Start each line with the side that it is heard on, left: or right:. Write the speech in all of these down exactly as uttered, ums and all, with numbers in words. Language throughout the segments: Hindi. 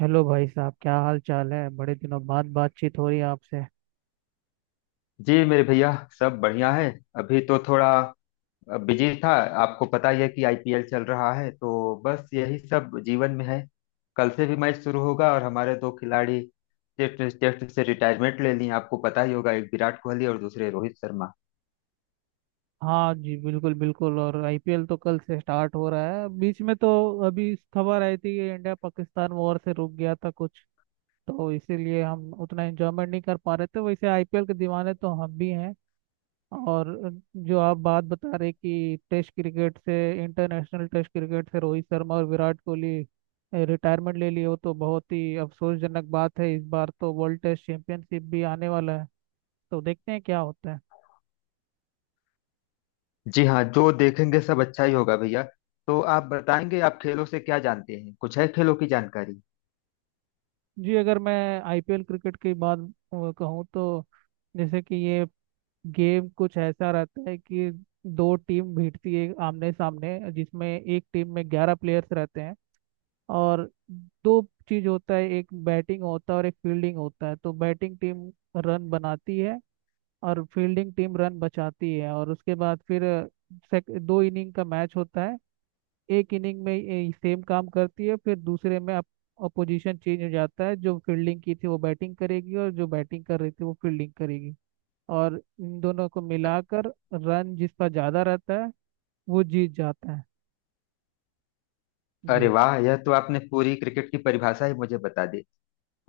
right: हेलो भाई साहब, क्या हाल चाल है? बड़े दिनों बाद बातचीत हो रही है आपसे।
left: जी मेरे भैया। सब बढ़िया है। अभी तो थोड़ा बिजी था। आपको पता ही है कि आई पी एल चल रहा है, तो बस यही सब जीवन में है। कल से भी मैच शुरू होगा और हमारे दो खिलाड़ी टेस्ट टेस्ट से रिटायरमेंट ले लिए, आपको पता ही होगा, एक विराट कोहली और दूसरे रोहित शर्मा।
right: हाँ जी, बिल्कुल बिल्कुल। और आईपीएल तो कल से स्टार्ट हो रहा है, बीच में तो अभी खबर आई थी कि इंडिया पाकिस्तान वॉर से रुक गया था कुछ, तो इसीलिए हम उतना एंजॉयमेंट नहीं कर पा रहे थे। वैसे आईपीएल के दीवाने तो हम भी हैं। और जो आप बात बता रहे कि टेस्ट क्रिकेट से, इंटरनेशनल टेस्ट क्रिकेट से रोहित शर्मा और विराट कोहली रिटायरमेंट ले लिए हो, तो बहुत ही अफसोसजनक बात है। इस बार तो वर्ल्ड टेस्ट चैंपियनशिप भी आने वाला है, तो देखते हैं क्या होता है।
left: जी हाँ, जो देखेंगे सब अच्छा ही होगा भैया। तो आप बताएंगे, आप खेलों से क्या जानते हैं? कुछ है खेलों की जानकारी?
right: जी, अगर मैं आईपीएल क्रिकेट की बात अ, कहूँ तो जैसे कि ये गेम कुछ ऐसा रहता है कि दो टीम भिड़ती है आमने सामने, जिसमें एक टीम में ग्यारह प्लेयर्स रहते हैं। और दो चीज होता है, एक बैटिंग होता है और एक फील्डिंग होता है। तो बैटिंग टीम रन बनाती है और फील्डिंग टीम रन बचाती है। और उसके बाद फिर अ, sec- दो इनिंग का मैच होता है। एक इनिंग में सेम काम करती है, फिर दूसरे में अप अपोजिशन चेंज हो जाता है। जो फील्डिंग की थी वो बैटिंग करेगी, और जो बैटिंग कर रही थी वो फील्डिंग करेगी। और इन दोनों को मिलाकर रन जिसका ज़्यादा रहता है, वो जीत जाता है।
left: अरे
right: जी।
left: वाह, यह तो आपने पूरी क्रिकेट की परिभाषा ही मुझे बता दी।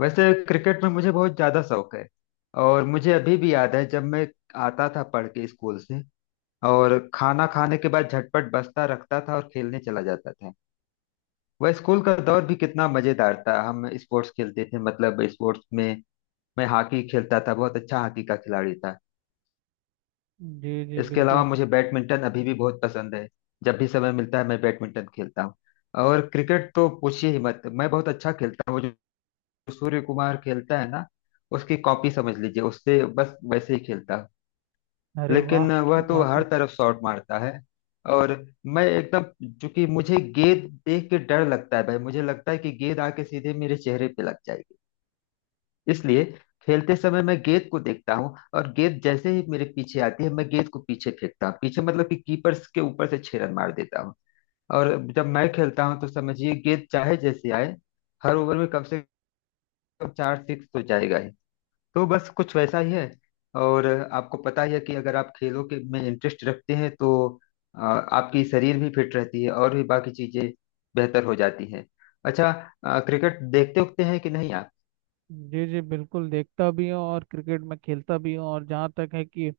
left: वैसे क्रिकेट में मुझे बहुत ज़्यादा शौक है। और मुझे अभी भी याद है, जब मैं आता था पढ़ के स्कूल से और खाना खाने के बाद झटपट बस्ता रखता था और खेलने चला जाता था। वह स्कूल का दौर भी कितना मज़ेदार था। हम स्पोर्ट्स खेलते थे, मतलब स्पोर्ट्स में मैं हॉकी खेलता था, बहुत अच्छा हॉकी का खिलाड़ी था।
right: जी जी
left: इसके अलावा
right: बिल्कुल।
left: मुझे बैडमिंटन अभी भी बहुत पसंद है। जब भी समय मिलता है मैं बैडमिंटन खेलता हूँ। और क्रिकेट तो पूछिए ही मत, मैं बहुत अच्छा खेलता हूँ। सूर्य कुमार खेलता है ना, उसकी कॉपी समझ लीजिए, उससे बस वैसे ही खेलता हूं।
right: अरे वाह,
left: लेकिन वह
right: क्या
left: तो
right: बात
left: हर
right: है।
left: तरफ शॉट मारता है, और मैं एकदम, चूंकि मुझे गेंद देख के डर लगता है भाई, मुझे लगता है कि गेंद आके सीधे मेरे चेहरे पे लग जाएगी। इसलिए खेलते समय मैं गेंद को देखता हूँ और गेंद जैसे ही मेरे पीछे आती है, मैं गेंद को पीछे फेंकता हूँ, पीछे मतलब कि कीपर्स के ऊपर से छह रन मार देता हूँ। और जब मैं खेलता हूँ तो समझिए गेंद चाहे जैसे आए, हर ओवर में कम से कम चार सिक्स तो जाएगा ही। तो बस कुछ वैसा ही है। और आपको पता ही है कि अगर आप खेलों के में इंटरेस्ट रखते हैं तो अ, आपकी शरीर भी फिट रहती है और भी बाकी चीजें बेहतर हो जाती हैं। अच्छा, अ, क्रिकेट देखते उखते हैं कि नहीं आप?
right: जी जी बिल्कुल, देखता भी हूँ और क्रिकेट में खेलता भी हूँ। और जहाँ तक है कि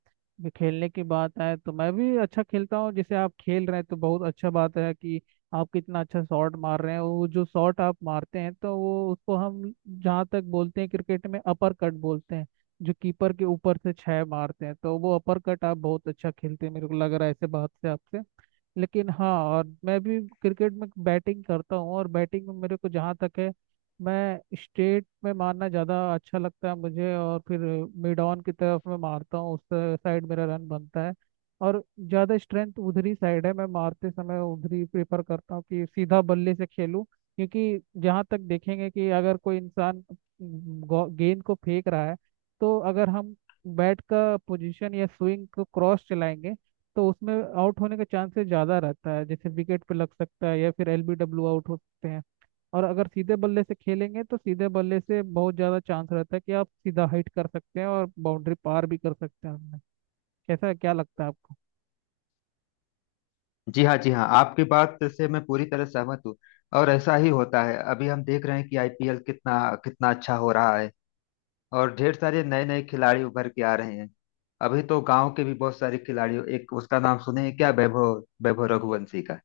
right: खेलने की बात आए, तो मैं भी अच्छा खेलता हूँ। जैसे आप खेल रहे हैं तो बहुत अच्छा बात है कि आप कितना अच्छा शॉट मार रहे हैं। वो जो शॉट आप मारते हैं, तो वो, उसको हम जहाँ तक बोलते हैं क्रिकेट में, अपर कट बोलते हैं। जो कीपर के ऊपर से छः मारते हैं, तो वो अपर कट आप बहुत अच्छा खेलते हैं, मेरे को लग रहा है ऐसे बात से आपसे। लेकिन हाँ, और मैं भी क्रिकेट में बैटिंग करता हूँ। और बैटिंग में मेरे को जहाँ तक है, मैं स्टेट में मारना ज़्यादा अच्छा लगता है मुझे। और फिर मिड ऑन की तरफ मैं मारता हूँ, उस साइड मेरा रन बनता है। और ज़्यादा स्ट्रेंथ उधर ही साइड है, मैं मारते समय उधर ही प्रेफर करता हूँ कि सीधा बल्ले से खेलूँ। क्योंकि जहाँ तक देखेंगे कि अगर कोई इंसान गो- गेंद को फेंक रहा है, तो अगर हम बैट का पोजीशन या स्विंग को क्रॉस चलाएंगे, तो उसमें आउट होने का चांसेस ज़्यादा रहता है। जैसे विकेट पे लग सकता है, या फिर एलबीडब्ल्यू आउट हो सकते हैं। और अगर सीधे बल्ले से खेलेंगे, तो सीधे बल्ले से बहुत ज़्यादा चांस रहता है कि आप सीधा हिट कर सकते हैं और बाउंड्री पार भी कर सकते हैं हमने। कैसा, क्या लगता है आपको?
left: जी हाँ जी हाँ, आपकी बात से मैं पूरी तरह सहमत हूँ। और ऐसा ही होता है, अभी हम देख रहे हैं कि आई पी एल कितना कितना अच्छा हो रहा है और ढेर सारे नए नए खिलाड़ी उभर के आ रहे हैं। अभी तो गांव के भी बहुत सारे खिलाड़ी, एक उसका नाम सुने हैं क्या, वैभव वैभव रघुवंशी का?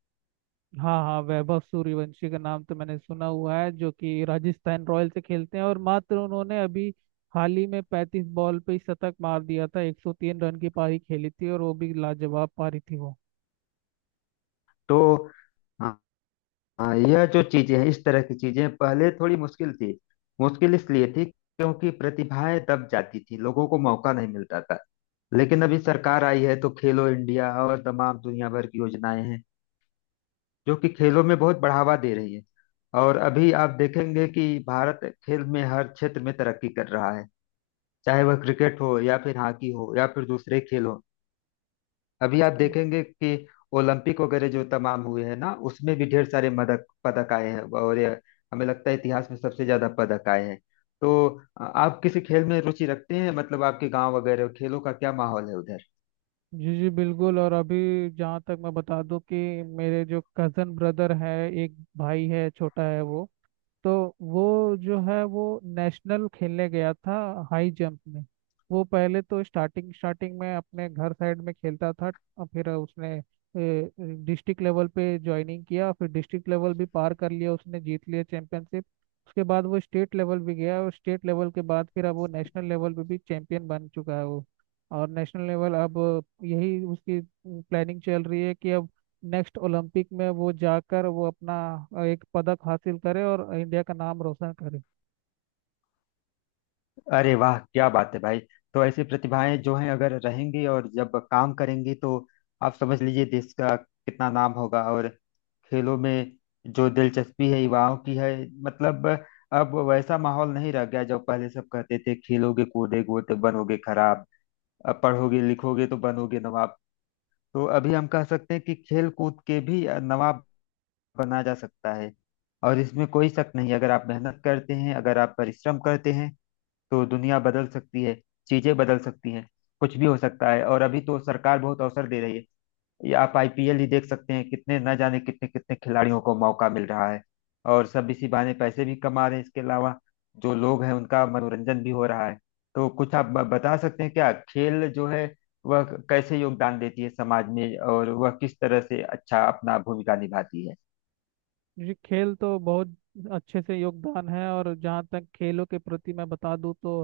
right: हाँ हाँ, वैभव सूर्यवंशी का नाम तो मैंने सुना हुआ है, जो कि राजस्थान रॉयल से खेलते हैं। और मात्र उन्होंने अभी हाल ही में पैंतीस बॉल पे ही शतक मार दिया था, एक सौ तीन रन की पारी खेली थी, और वो भी लाजवाब पारी थी वो।
left: तो हाँ, हाँ, यह जो चीजें हैं, इस तरह की चीजें पहले थोड़ी मुश्किल थी। मुश्किल इसलिए थी क्योंकि प्रतिभाएं दब जाती थी, लोगों को मौका नहीं मिलता था। लेकिन अभी सरकार आई है, तो खेलो इंडिया और तमाम दुनिया भर की योजनाएं हैं जो कि खेलों में बहुत बढ़ावा दे रही है। और अभी आप देखेंगे कि भारत खेल में हर क्षेत्र में तरक्की कर रहा है, चाहे वह क्रिकेट हो या फिर हॉकी हो या फिर दूसरे खेल हो। अभी आप
right: हम्म।
left: देखेंगे कि ओलंपिक वगैरह जो तमाम हुए हैं ना, उसमें भी ढेर सारे मदक पदक आए हैं और ये हमें लगता है इतिहास में सबसे ज्यादा पदक आए हैं। तो अ, आप किसी खेल में रुचि रखते हैं? मतलब आपके गांव वगैरह खेलों का क्या माहौल है उधर?
right: जी जी बिल्कुल। और अभी जहाँ तक मैं बता दूं कि मेरे जो कज़न ब्रदर है, एक भाई है, छोटा है वो, तो वो जो है वो नेशनल खेलने गया था, हाई जंप में। वो पहले तो स्टार्टिंग स्टार्टिंग में अपने घर साइड में खेलता था। और फिर उसने डिस्ट्रिक्ट लेवल पे ज्वाइनिंग किया, फिर डिस्ट्रिक्ट लेवल भी पार कर लिया, उसने जीत लिया चैंपियनशिप। उसके बाद वो स्टेट लेवल भी गया, और स्टेट लेवल के बाद फिर अब वो नेशनल लेवल पे भी चैंपियन बन चुका है वो। और नेशनल लेवल अब, यही उसकी प्लानिंग चल रही है कि अब नेक्स्ट ओलंपिक में वो जाकर वो अपना अ, एक पदक हासिल करे और इंडिया का नाम रोशन करे।
left: अरे वाह क्या बात है भाई। तो ऐसी प्रतिभाएं जो हैं, अगर रहेंगी और जब काम करेंगी तो आप समझ लीजिए देश का कितना नाम होगा। और खेलों में जो दिलचस्पी है युवाओं की है, मतलब अब वैसा माहौल नहीं रह गया जो पहले सब कहते थे, खेलोगे कूदोगे तो बनोगे खराब, अब पढ़ोगे लिखोगे तो बनोगे नवाब। तो अभी हम कह सकते हैं कि खेल कूद के भी नवाब बना जा सकता है। और इसमें कोई शक नहीं, अगर आप मेहनत करते हैं, अगर आप परिश्रम करते हैं तो दुनिया बदल सकती है, चीजें बदल सकती हैं, कुछ भी हो सकता है। और अभी तो सरकार बहुत अवसर दे रही है। ये आप आई पी एल ही देख सकते हैं, कितने न जाने कितने कितने खिलाड़ियों को मौका मिल रहा है और सब इसी बहाने पैसे भी कमा रहे हैं। इसके अलावा जो लोग हैं उनका मनोरंजन भी हो रहा है। तो कुछ आप ब- बता सकते हैं क्या, खेल जो है वह कैसे योगदान देती है समाज में और वह किस तरह से अच्छा अपना भूमिका निभाती है?
right: जी, खेल तो बहुत अच्छे से योगदान है। और जहाँ तक खेलों के प्रति मैं बता दूँ तो,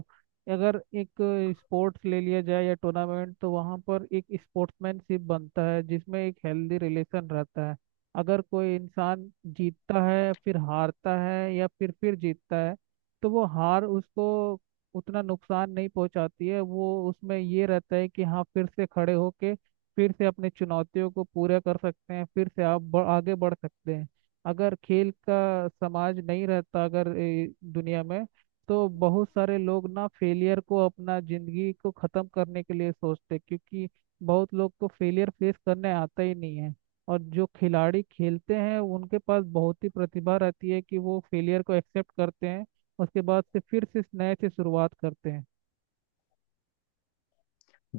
right: अगर एक स्पोर्ट्स ले लिया जाए या टूर्नामेंट, तो वहाँ पर एक स्पोर्ट्समैनशिप बनता है जिसमें एक हेल्दी रिलेशन रहता है। अगर कोई इंसान जीतता है फिर हारता है या फिर फिर जीतता है, तो वो हार उसको उतना नुकसान नहीं पहुंचाती है। वो उसमें ये रहता है कि हाँ, फिर से खड़े होके फिर से अपनी चुनौतियों को पूरा कर सकते हैं, फिर से आप ब- आगे बढ़ सकते हैं। अगर खेल का समाज नहीं रहता अगर ए, दुनिया में, तो बहुत सारे लोग ना फेलियर को अपना जिंदगी को खत्म करने के लिए सोचते, क्योंकि बहुत लोग को फेलियर फेस करने आता ही नहीं है। और जो खिलाड़ी खेलते हैं उनके पास बहुत ही प्रतिभा रहती है कि वो फेलियर को एक्सेप्ट करते हैं, उसके बाद से फिर से इस नए से शुरुआत करते हैं।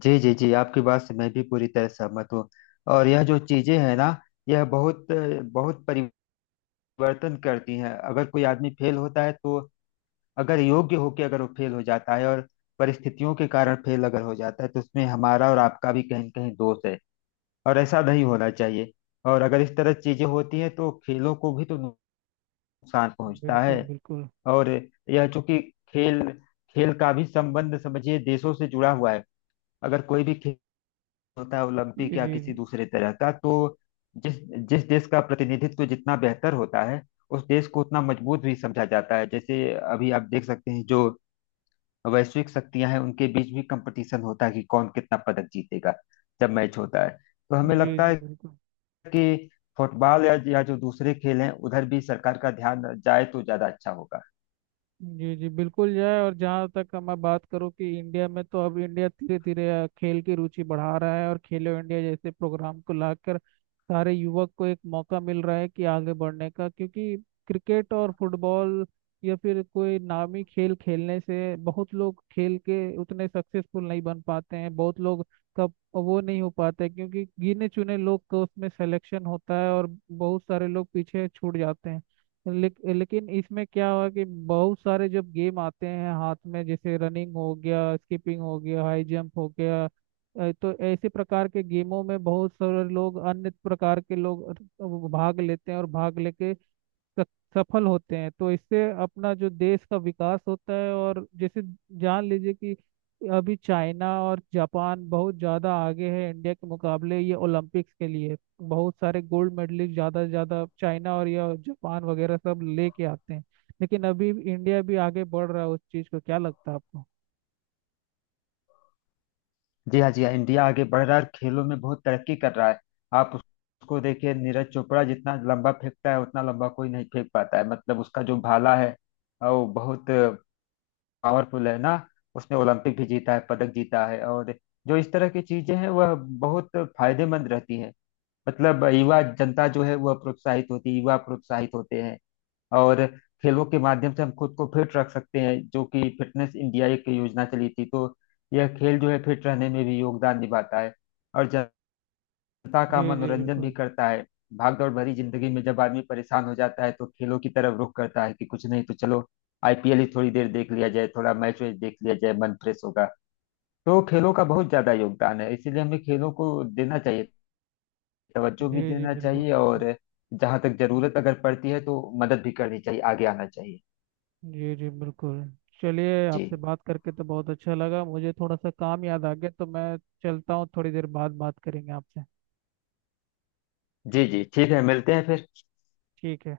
left: जी जी जी, आपकी बात से मैं भी पूरी तरह सहमत हूँ। और यह जो चीजें हैं ना, यह बहुत बहुत परिवर्तन वर्तन करती हैं। अगर कोई आदमी फेल होता है, तो अगर योग्य होके अगर वो फेल हो जाता है और परिस्थितियों के कारण फेल लगा हो जाता है, तो उसमें हमारा और आपका भी कहीं-कहीं दोस्त है। और ऐसा नहीं होना चाहिए। और अगर इस तरह चीजें होती हैं, तो खेलों को भी तो नुकसान पहुंचता
right: बिल्कुल
left: है।
right: बिल्कुल।
left: और यह क्य होता है ओलंपिक
right: जी
left: या
right: जी।
left: किसी दूसरे तरह का, तो जिस जिस देश का प्रतिनिधित्व जितना बेहतर होता है उस देश को उतना मजबूत भी समझा जाता है। जैसे अभी आप देख सकते हैं, जो वैश्विक शक्तियां हैं उनके बीच भी कंपटीशन होता है कि कौन कितना पदक जीतेगा। जब मैच होता है तो हमें
right: जी
left: लगता
right: जी
left: है
right: बिल्कुल।
left: कि फुटबॉल या, या जो दूसरे खेल हैं, उधर भी सरकार का ध्यान जाए तो ज्यादा अच्छा होगा।
right: जी जी बिल्कुल जाए। और जहाँ तक मैं बात करूँ कि इंडिया में, तो अब इंडिया धीरे धीरे अ, खेल की रुचि बढ़ा रहा है, और खेलो इंडिया जैसे प्रोग्राम को लाकर सारे युवक को एक मौका मिल रहा है कि आगे बढ़ने का। क्योंकि क्रिकेट और फुटबॉल या फिर कोई नामी खेल खेलने से बहुत लोग खेल के उतने सक्सेसफुल नहीं बन पाते हैं, बहुत लोग का वो नहीं हो पाता है, क्योंकि गिने चुने लोग का उसमें सिलेक्शन होता है और बहुत सारे लोग पीछे छूट जाते हैं। लेक, लेकिन इसमें क्या हुआ कि बहुत सारे जब गेम आते हैं हाथ में, जैसे रनिंग हो गया, स्कीपिंग हो गया, हाई जंप हो गया अ, तो ऐसे प्रकार के गेमों में बहुत सारे लोग, अन्य प्रकार के लोग अ, वो भाग लेते हैं, और भाग लेके स- सफल होते हैं। तो इससे अपना जो देश का विकास होता है। और जैसे जान लीजिए कि अभी चाइना और जापान बहुत ज़्यादा आगे है इंडिया के मुकाबले, ये ओलंपिक्स के लिए बहुत सारे गोल्ड मेडलिस्ट ज़्यादा से ज़्यादा चाइना और या जापान वगैरह सब लेके आते हैं। लेकिन अभी इंडिया भी आगे बढ़ रहा है उस चीज़ को, क्या लगता है आपको?
left: जी हाँ जी हाँ, इंडिया आगे बढ़ रहा है और खेलों में बहुत तरक्की कर रहा है। आप उस- उसको देखिए, नीरज चोपड़ा जितना लंबा फेंकता है उतना लंबा कोई नहीं फेंक पाता है, मतलब उसका जो भाला है अ, वो बहुत पावरफुल है ना। उसने ओलंपिक भी जीता है, पदक जीता है। और जो इस तरह की चीजें हैं वह बहुत फायदेमंद रहती है, मतलब युवा जनता जो है वह प्रोत्साहित होती है, युवा प्रोत्साहित होते हैं। और खेलों के माध्यम से हम खुद को फिट रख सकते हैं, जो कि फिटनेस इंडिया एक योजना चली थी, तो यह खेल जो है फिट रहने में भी योगदान निभाता है। और जनता
right: जी
left: का
right: जी
left: मनोरंजन भी
right: बिल्कुल।
left: करता है। भागदौड़ भरी जिंदगी में जब आदमी परेशान हो जाता है तो खेलों की तरफ रुख करता है कि कुछ नहीं तो चलो आई पी एल ही थोड़ी देर देख लिया जाए, थोड़ा मैच वैच देख लिया जाए, मन फ्रेश होगा। तो खेलों का बहुत ज्यादा योगदान है, इसीलिए हमें खेलों को देना चाहिए, तवज्जो
right: जी
left: भी
right: जी
left: देना
right: बिल्कुल
left: चाहिए। और
right: बिल्कुल।
left: जहां तक जरूरत अगर पड़ती है तो मदद भी करनी चाहिए, आगे आना चाहिए।
right: जी जी बिल्कुल। चलिए,
left: जी
right: आपसे बात करके तो बहुत अच्छा लगा। मुझे थोड़ा सा काम याद आ गया तो मैं चलता हूँ, थोड़ी देर बाद बात करेंगे आपसे।
left: जी जी ठीक है, मिलते हैं फिर।
right: ठीक है।